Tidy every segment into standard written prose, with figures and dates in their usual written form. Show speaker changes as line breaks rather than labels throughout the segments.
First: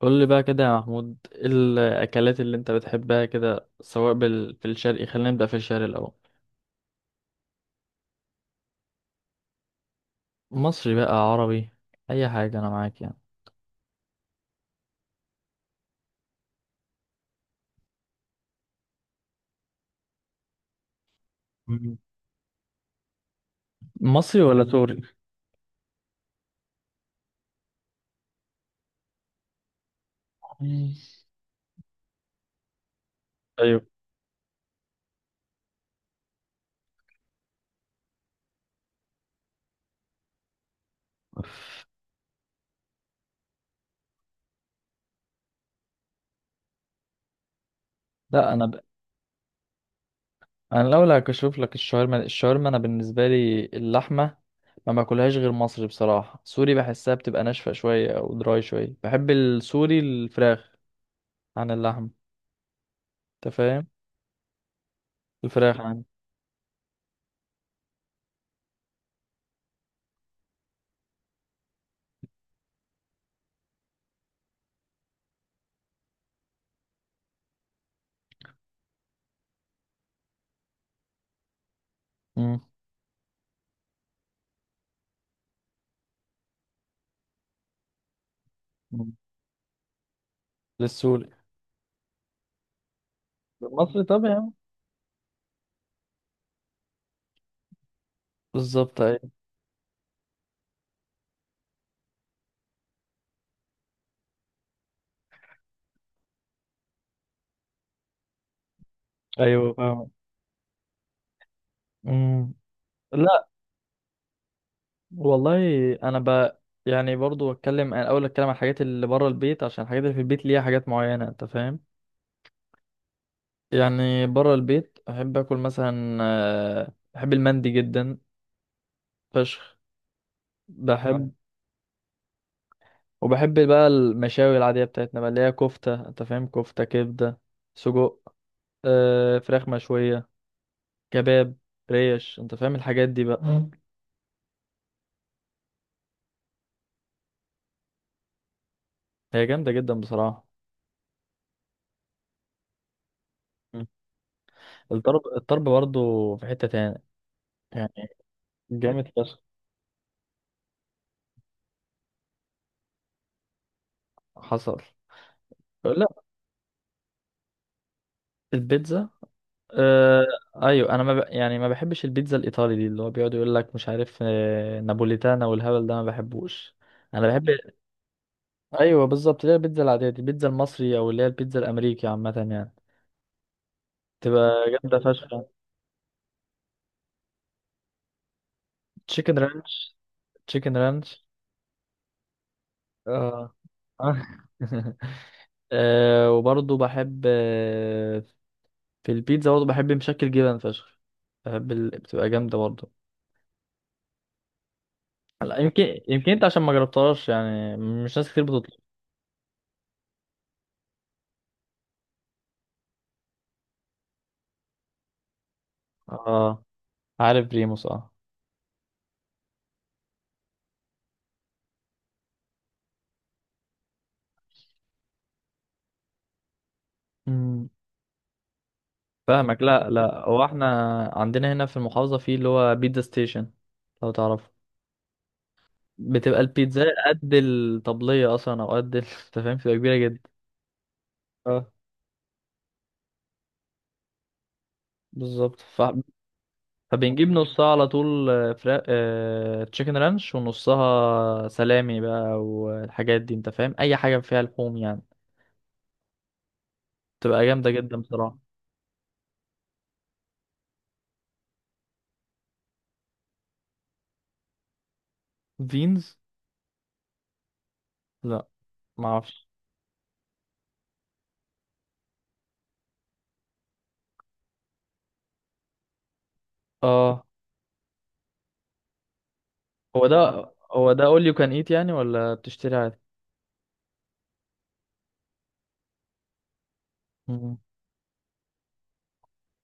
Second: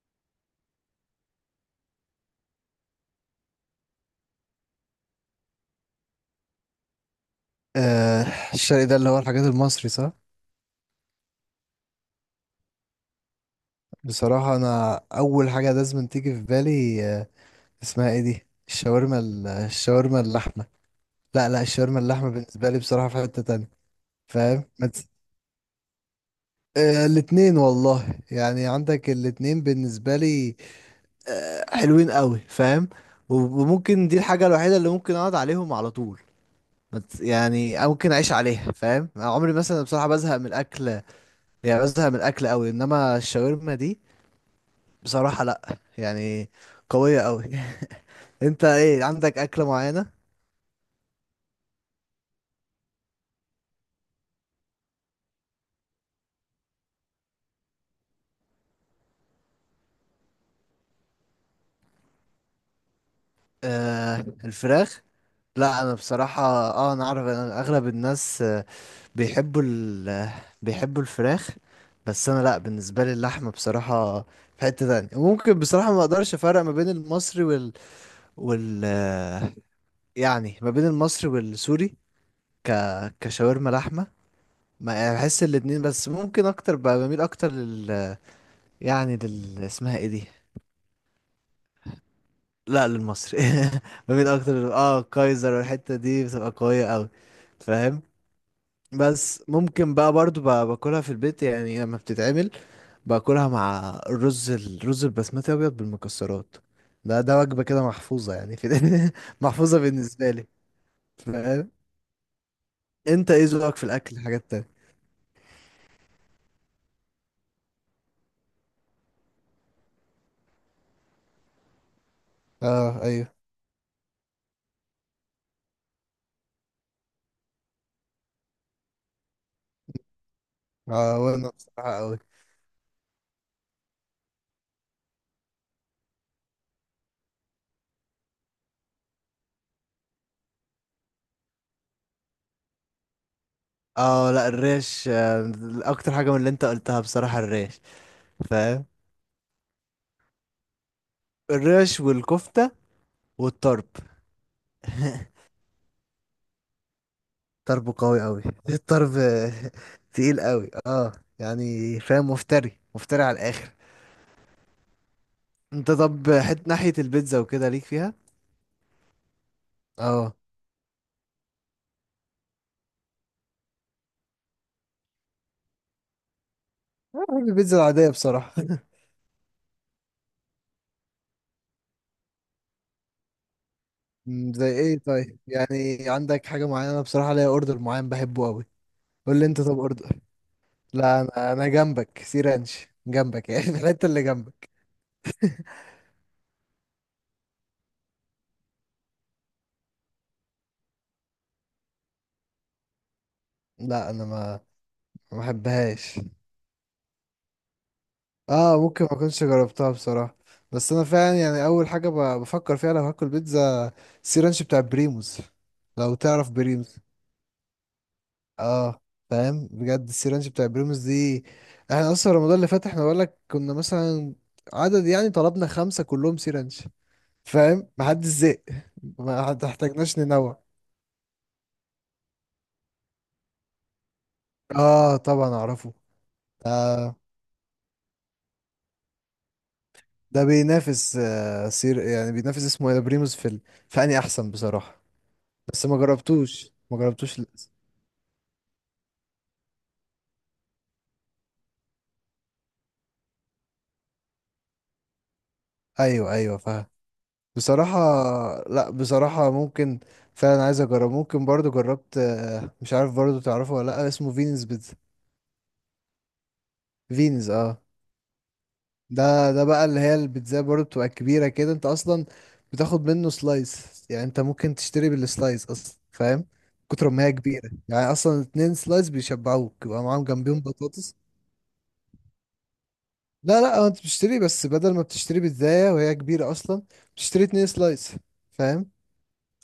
قول لي بقى كده يا محمود، ايه الاكلات اللي انت بتحبها كده، سواء في الشرقي؟ خلينا نبدا في الشرقي الاول.
آه. الشرق ده اللي هو الحاجات المصري، صح؟
مصري بقى، عربي، اي حاجه انا معاك يعني.
بصراحة أنا أول حاجة لازم تيجي في بالي، اسمها إيه دي، الشاورما الشاورما اللحمة. لا، لا،
مم.
الشاورما اللحمة بالنسبة لي بصراحة في حتة تانية.
مصري ولا
فاهم؟ ما
سوري؟
تس- آه، الاتنين والله، يعني عندك الاتنين بالنسبة لي.
مم.
آه، حلوين قوي. فاهم؟ و-
ايوه.
وممكن دي الحاجة الوحيدة اللي ممكن أقعد عليهم على طول. ما تس- يعني أو ممكن أعيش عليها، فاهم؟ عمري مثلا بصراحة بزهق من الأكل، يعني بزهق من الأكل قوي، إنما الشاورما دي بصراحة لأ يعني، قوية أوي.
لا
أنت
انا ب...
إيه، عندك أكلة معينة؟
انا الاول هكشف لك. الشاورما، انا بالنسبه لي اللحمه ما باكلهاش غير مصري، بصراحه سوري بحسها بتبقى ناشفه شويه او دراي شويه. بحب السوري الفراخ عن اللحم، انت فاهم.
آه، الفراخ؟
الفراخ
لأ، أنا
عن...
بصراحة. أنا أعرف إن أغلب الناس، بيحبوا ال آه، بيحبوا الفراخ. بس أنا لأ، بالنسبة لي اللحمة بصراحة في حتة تانية. ممكن بصراحة ما أقدرش أفرق ما بين المصري وال وال آه، يعني ما بين المصري والسوري.
امم،
ك كشاورما لحمة. ما يعني بحس الاتنين، بس ممكن أكتر بميل أكتر لل، يعني لل، اسمها إيه دي؟
للسوري.
لا، للمصري.
المصري
ما بين
طبعا.
اكتر كايزر، والحته دي بتبقى قويه قوي. فاهم؟
بالظبط ايوه.
بس ممكن بقى برضو باكلها في البيت يعني لما بتتعمل. باكلها مع الرز البسمتي ابيض بالمكسرات. ده وجبه كده محفوظه يعني، في.
ايوه
محفوظه
فاهم.
بالنسبه لي. فاهم؟
أمم.
انت ايه
لا
ذوقك في الاكل، حاجات تانية؟
والله، انا ب يعني برضو اتكلم، انا اول اتكلم عن الحاجات اللي بره البيت، عشان الحاجات اللي في البيت ليها حاجات معينه، انت فاهم.
اه، ايوه.
يعني بره البيت احب اكل مثلا آه، بحب المندي جدا فشخ.
اه،
بحب
وانا بصراحه قوي.
وبحب بقى المشاوي العاديه بتاعتنا بقى، اللي هي كفته، انت فاهم، كفته، كبده، سجق، آه، فراخ مشويه، كباب، ريش، انت فاهم الحاجات دي بقى. مم.
اه، لا، الريش، اكتر حاجه من اللي انت قلتها بصراحه الريش. فاهم؟
هي جامده جدا بصراحه.
الريش والكفته،
مم.
والطرب.
الطرب، الطرب برضو في حته تاني يعني،
ضربه قوي قوي.
حلو جامد،
الضرب.
بس
تقيل قوي، اه. يعني فاهم، مفتري مفتري على الاخر.
حصل.
انت
لا
طب، ناحية البيتزا وكده، ليك فيها؟
البيتزا. آه
اه.
ايوه، انا ما ب... يعني ما بحبش البيتزا الايطالي دي، اللي هو بيقعد يقول لك مش عارف آه نابوليتانا والهبل ده، ما بحبوش.
أنا
انا
بحب
بحب.
البيتزا العادية بصراحة.
ايوه بالظبط، اللي هي البيتزا العاديه دي، البيتزا المصري، او اللي هي البيتزا الامريكي عامه يعني، تبقى
زي
جامده
ايه طيب،
فشخ.
يعني عندك حاجة معينة؟ أنا بصراحة ليا اوردر معين بحبه قوي. قول
تشيكن
لي انت، طب
رانش.
اوردر.
تشيكن
لا،
رانش.
انا جنبك سي رانش، جنبك
اه.
يعني. الحتة اللي جنبك.
آه، وبرضه بحب آه، في البيتزا برضه بحب مشكل جبن فشخ. بحب بتبقى جامده برضه.
لا، انا ما
لا، يمكن
بحبهاش.
يمكن انت عشان ما جربتهاش يعني، مش ناس كتير
اه،
بتطلب.
ممكن ما كنتش جربتها بصراحة. بس انا فعلا يعني اول حاجة بفكر فيها لو هاكل بيتزا، سي رانش بتاع بريموز. لو تعرف
اه،
بريموز.
عارف بريموس، اه.
اه. فاهم؟ بجد السي رانش بتاع بريموز دي، احنا اصلا رمضان اللي فات احنا بقول لك كنا مثلا عدد يعني، طلبنا خمسة كلهم سي رانش.
امم.
فاهم؟ محدش زهق، ما
فاهمك. لا
احتاجناش
لا، هو
ننوع.
احنا عندنا هنا في المحافظة في اللي هو بيتزا ستيشن، لو تعرف.
اه، طبعا اعرفه.
بتبقى
ده
البيتزا قد الطبلية اصلا، او انت فاهم، بتبقى كبيرة جدا.
ده بينافس آه
اه
سير يعني بينافس، اسمه ايه ده بريموز في فاني احسن بصراحة.
بالظبط،
بس ما جربتوش ما
فبنجيب
جربتوش
نصها
للأسف.
على طول آه، فراخ تشيكن رانش، ونصها سلامي بقى والحاجات دي، انت فاهم اي حاجة فيها لحوم يعني.
ايوه، ايوه، فاهم.
بتبقى جامدة جدا
بصراحة،
بصراحة.
لا، بصراحة ممكن فعلا عايز اجرب. ممكن برضو جربت، مش عارف برضو، تعرفه ولا لا، اسمه فينز بيتزا.
فينز،
فينز، اه.
لا
ده
معرفش.
ده بقى اللي هي البيتزا برضو بتبقى كبيرة كده، انت اصلا بتاخد منه سلايس، يعني انت ممكن تشتري بالسلايس اصلا، فاهم؟ كتر
اه،
ما هي كبيرة يعني اصلا، اتنين سلايس بيشبعوك،
هو
يبقى
ده
معاهم جنبيهم
هو ده
بطاطس.
اول يو كان ايت يعني، ولا بتشتري عادي؟
لا، لا، هو انت بتشتري، بس بدل ما بتشتري بيتزاية وهي كبيرة اصلا، بتشتري
مم.
اتنين سلايس. فاهم؟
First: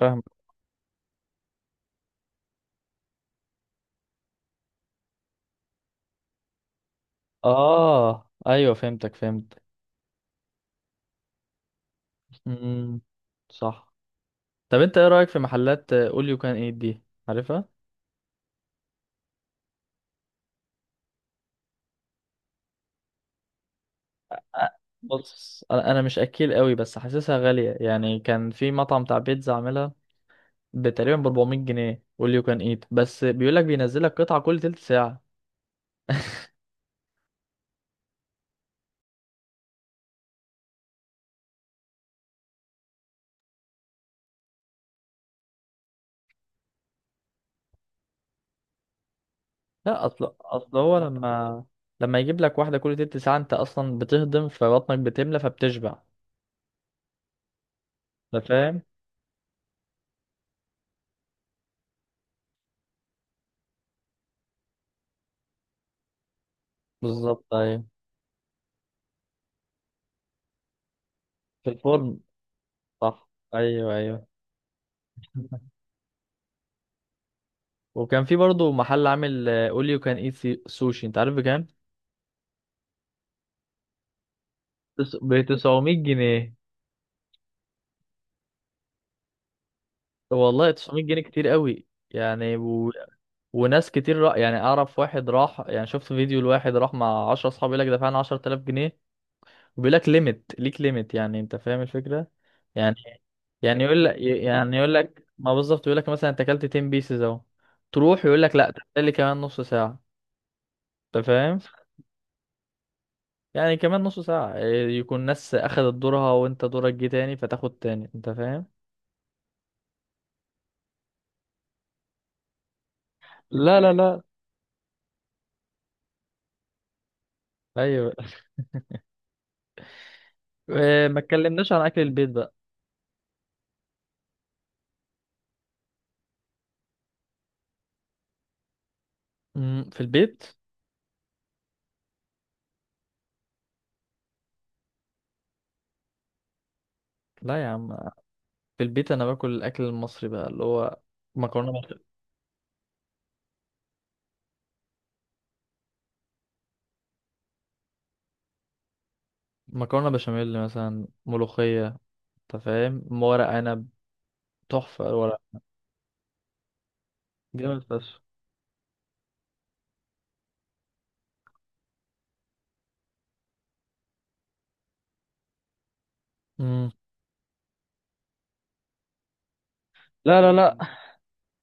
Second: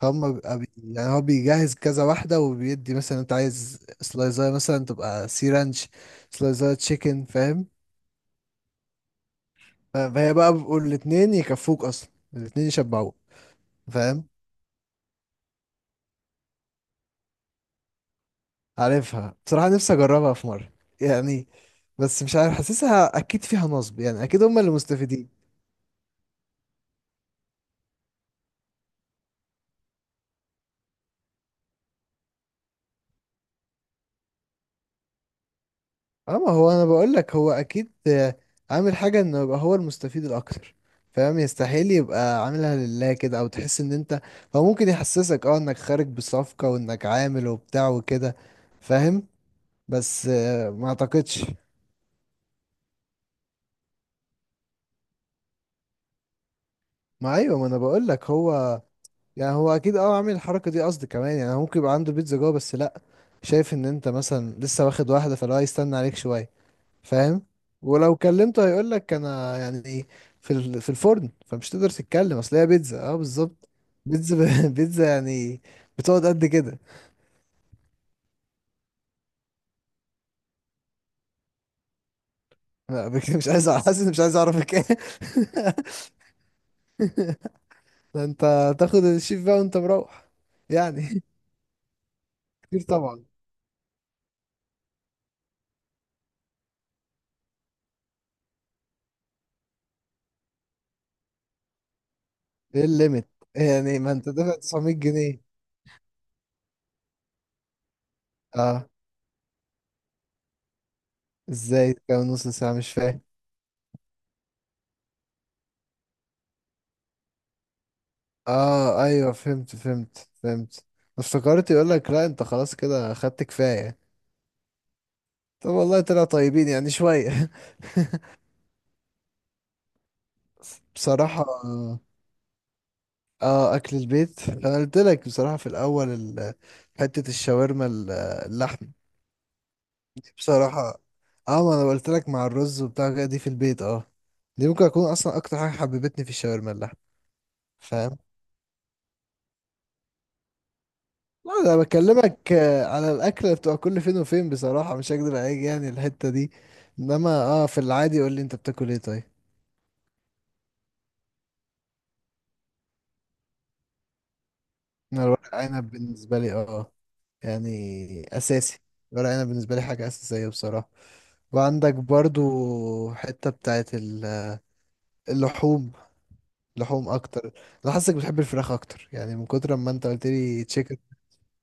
فاهم.
هم بيبقى يعني هو بيجهز كذا واحدة وبيدي، مثلا انت عايز سلايزاية مثلا تبقى سي رانش، سلايزاية تشيكن، فاهم؟
اه ايوه، فهمتك، فهمت.
فهي بقى بيقول الاتنين يكفوك، اصلا الاتنين
مم.
يشبعوك.
صح.
فاهم؟
طب انت ايه رايك في محلات اول يو كان ايت دي؟ عارفها.
عارفها، بصراحة نفسي اجربها في مرة يعني، بس مش عارف، حاسسها اكيد فيها نصب يعني، اكيد هم
أ-
اللي مستفيدين.
بص انا مش اكيل قوي، بس حاسسها غاليه يعني. كان في مطعم بتاع بيتزا عاملها تقريبا ب 400 جنيه اول يو كان ايت، بس بيقول لك بينزل لك قطعه كل تلت ساعه.
اه، ما هو انا بقول لك هو اكيد، عامل حاجه انه يبقى هو المستفيد الاكتر. فاهم؟ يستحيل يبقى عاملها لله كده، او تحس ان انت، هو ممكن يحسسك انك خارج بصفقه، وانك عامل وبتاع وكده. فاهم؟
لا،
بس
اصل اصل
ما
هو
اعتقدش.
لما يجيب لك واحده كل تلت ساعه، انت اصلا بتهضم، فبطنك بتملى، فبتشبع،
ما، ايوه، ما انا بقول لك
أنت
هو،
فاهم.
يعني هو اكيد عامل الحركه دي قصد. كمان يعني هو ممكن يبقى عنده بيتزا جوه، بس لا، شايف ان انت مثلا لسه واخد واحده، فلو هيستنى عليك شويه. فاهم؟
بالظبط أيوة.
ولو كلمته هيقول لك انا، يعني ايه، في الفرن،
في
فمش تقدر
الفرن.
تتكلم، اصل هي بيتزا، اه،
صح.
بالظبط.
أيوة أيوة.
بيتزا، بيتزا يعني، بتقعد قد كده.
وكان في برضه محل عامل اول يو كان ايت سوشي، أنت عارف بكام؟
لا، مش عايز حاسس إني مش عايز اعرفك ايه.
ب 900 جنيه.
ده انت تاخد الشيف بقى وانت مروح.
والله 900 جنيه
يعني.
كتير قوي يعني.
كتير طبعا.
وناس كتير يعني اعرف واحد راح، يعني شفت فيديو لواحد راح مع 10 اصحاب، يقول لك دفعنا 10000 جنيه. وبيقول لك ليميت، ليك ليميت يعني، انت فاهم الفكرة
ايه
يعني.
الليميت؟
يعني
يعني،
يقول
ما
لك
انت دافع
يعني
900
يقول لك
جنيه
ما بالظبط، يقول لك مثلا انت اكلت 10 بيسز اهو، تروح يقول لك لا،
اه.
تحتاج لي كمان نص ساعة، انت فاهم.
ازاي؟ كام نص ساعة؟ مش فاهم.
يعني كمان نص ساعة إيه، يكون ناس اخدت دورها وانت دورك جه تاني، فتاخد تاني، انت فاهم.
اه، ايوه، فهمت فهمت فهمت. افتكرت يقول لك لا، انت خلاص كده خدت
لا لا
كفاية.
لا.
طب والله طلعوا طيبين يعني شوية.
ايوه. إيه، ما
بصراحة.
اتكلمناش عن اكل البيت بقى.
اه، اكل البيت، انا قلت لك بصراحة في الاول حتة الشاورما اللحم،
أمم، في
دي
البيت.
بصراحة. اه، ما انا قلت لك مع الرز وبتاع كده، دي في البيت، اه. دي ممكن اكون اصلا اكتر حاجة حببتني في الشاورما اللحم.
لا يا عم،
فاهم؟
في البيت انا باكل الاكل المصري بقى، اللي هو
لا، انا
مكرونة بش...
بكلمك على الاكل اللي بتبقى كل فين وفين، بصراحة مش هكدب عليك يعني، الحتة دي، انما في العادي قول لي، انت بتاكل ايه طيب؟
مكرونة بشاميل مثلا، ملوخية، انت فاهم، ورق عنب، تحفة
انا
الورق،
الورق عنب بالنسبة لي،
جامد فشخ.
يعني اساسي. ورق عنب بالنسبه لي حاجه اساسيه بصراحه. وعندك برضو حته بتاعت اللحوم،
أمم.
لحوم اكتر. انا حاسسك بتحب الفراخ اكتر، يعني من كتر ما انت قلت
لا لا
لي
لا،
تشيكن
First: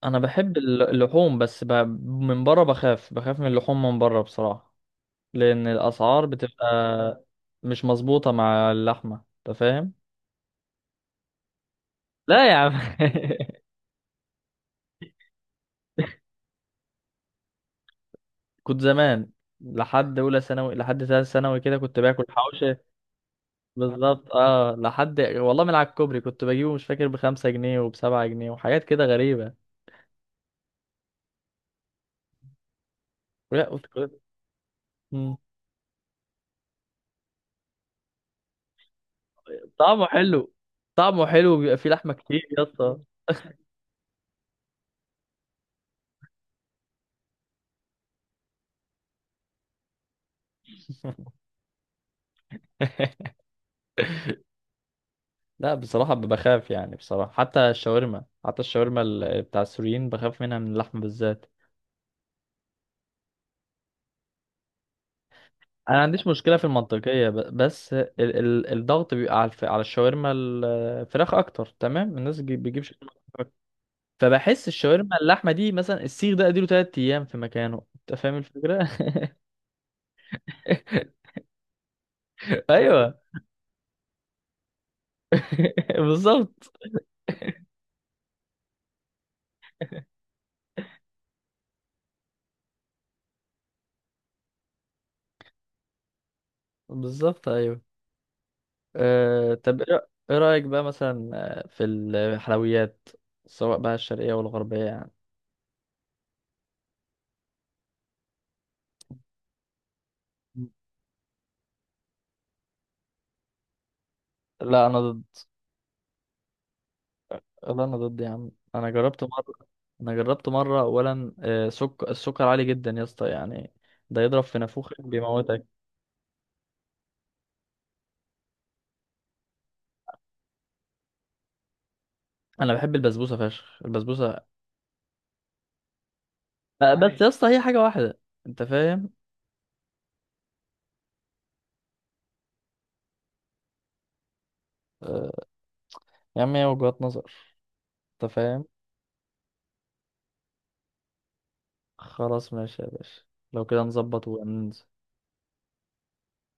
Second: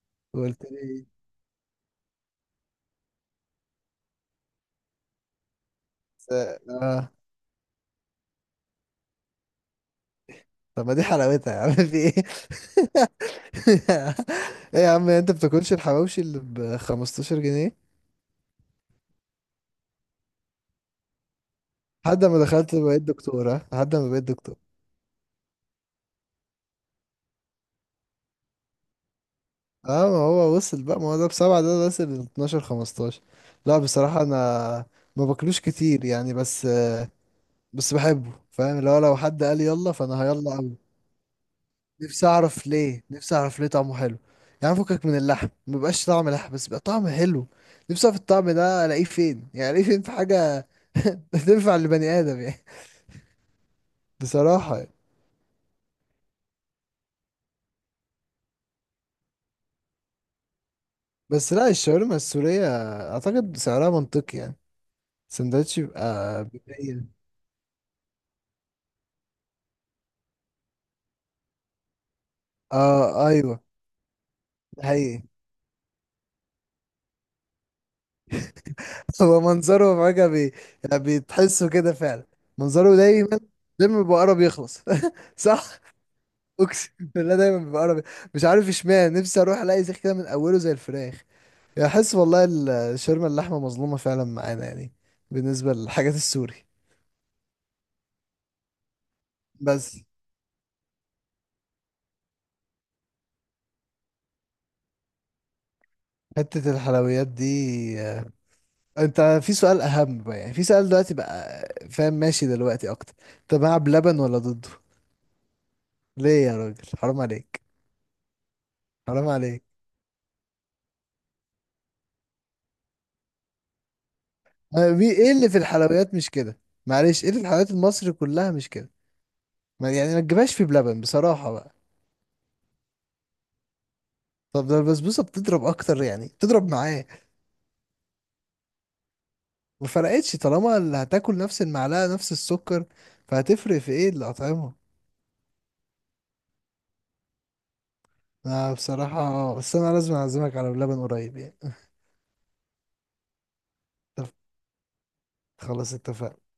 انا بحب
وقلت لي
اللحوم، من بره بخاف من اللحوم من بره بصراحة، لان الاسعار
س- اه،
بتبقى مش مظبوطه مع اللحمه، انت فاهم.
طب ما دي حلاوتها يا عم في ايه؟
لا يا عم.
ايه يا عم، انت بتاكلش الحواوشي اللي ب 15 جنيه؟
كنت زمان لحد اولى ثانوي، لحد ثالث ثانوي كده كنت باكل
لحد ما دخلت
حوشه.
بقيت دكتوره، لحد ما بقيت
بالظبط
دكتور.
اه، لحد والله من على الكوبري كنت بجيبه، مش فاكر، ب5 جنيه وب7 جنيه وحاجات كده غريبه.
اه، ما هو وصل بقى، ما هو ده بسبعة ده وصل ل 12، 15.
لا
لا،
وت-
بصراحة انا ما
مم.
باكلوش كتير يعني، بس بحبه، فاهم؟ لو حد قال يلا
طعمه
فانا
حلو
هيلا قوي.
طعمه حلو بيبقى فيه لحمه
نفسي
كتير يا
اعرف
اسطى.
ليه، نفسي اعرف ليه طعمه حلو. يعني فكك من اللحم، ما بيبقاش طعم لحم بس بيبقى طعم حلو. نفسي اعرف الطعم ده الاقيه فين، يعني الاقيه فين في حاجة. تنفع لبني ادم يعني. بصراحة يعني.
لا بصراحه بخاف يعني، بصراحه حتى الشاورما بتاع السوريين بخاف منها، من اللحمه بالذات.
بس لا، الشاورما السورية اعتقد سعرها منطقي يعني، سندوتش
انا ما عنديش
يبقى
مشكله في
بـ 100.
المنطقيه، بس ال ال الضغط بيبقى على الشاورما الفراخ اكتر، تمام. بيجيب شاورما
اه،
أكتر.
ايوه.
فبحس
ده
الشاورما
حقيقي.
اللحمه دي، مثلا السيخ ده اديله 3 ايام في مكانه، انت فاهم الفكره.
هو منظره فجأة يعني بتحسه كده فعلا. منظره
ايوه.
دايما، دايما بيبقى قرب يخلص. صح.
بالظبط.
اقسم بالله دايما بيبقى قرب، مش عارف اشمعنى، نفسي اروح الاقي زي كده من اوله زي الفراخ. يعني احس والله الشاورما اللحمه مظلومه فعلا معانا يعني، بالنسبه للحاجات السوري.
بالظبط ايوه. أه طب
بس
إيه رايك بقى مثلا آه، في الحلويات، سواء بقى الشرقيه والغربيه يعني؟
حته الحلويات دي، آه، انت في سؤال اهم بقى، يعني في سؤال دلوقتي بقى. فاهم؟ ماشي دلوقتي اكتر. انت مع بلبن ولا ضده؟
لا انا ضد.
ليه يا راجل؟ حرام عليك.
يا عم،
حرام عليك.
انا جربت مره اولا آه، السكر عالي جدا يا اسطى يعني. ده يضرب في
أنا
نافوخك،
ايه اللي في
بيموتك.
الحلويات مش كده؟ معلش، ايه اللي في الحلويات المصري كلها مش كده؟ ما يعني ما تجيبهاش في بلبن بصراحة بقى.
انا بحب البسبوسه فشخ، البسبوسه.
طب ده البسبوسة بتضرب اكتر، يعني بتضرب
آه،
معاه.
بس يا اسطى هي حاجه واحده، انت فاهم.
ما فرقتش طالما اللي هتاكل نفس المعلقة نفس السكر، فهتفرق في ايه الأطعمة؟
آه، يا عم هي وجهات نظر، انت فاهم.
أنا بصراحة، بس أنا لازم أعزمك على بلبن قريب يعني.
خلاص ماشي يا باشا، لو كده نظبط
طب،
وننزل.
خلاص اتفقنا.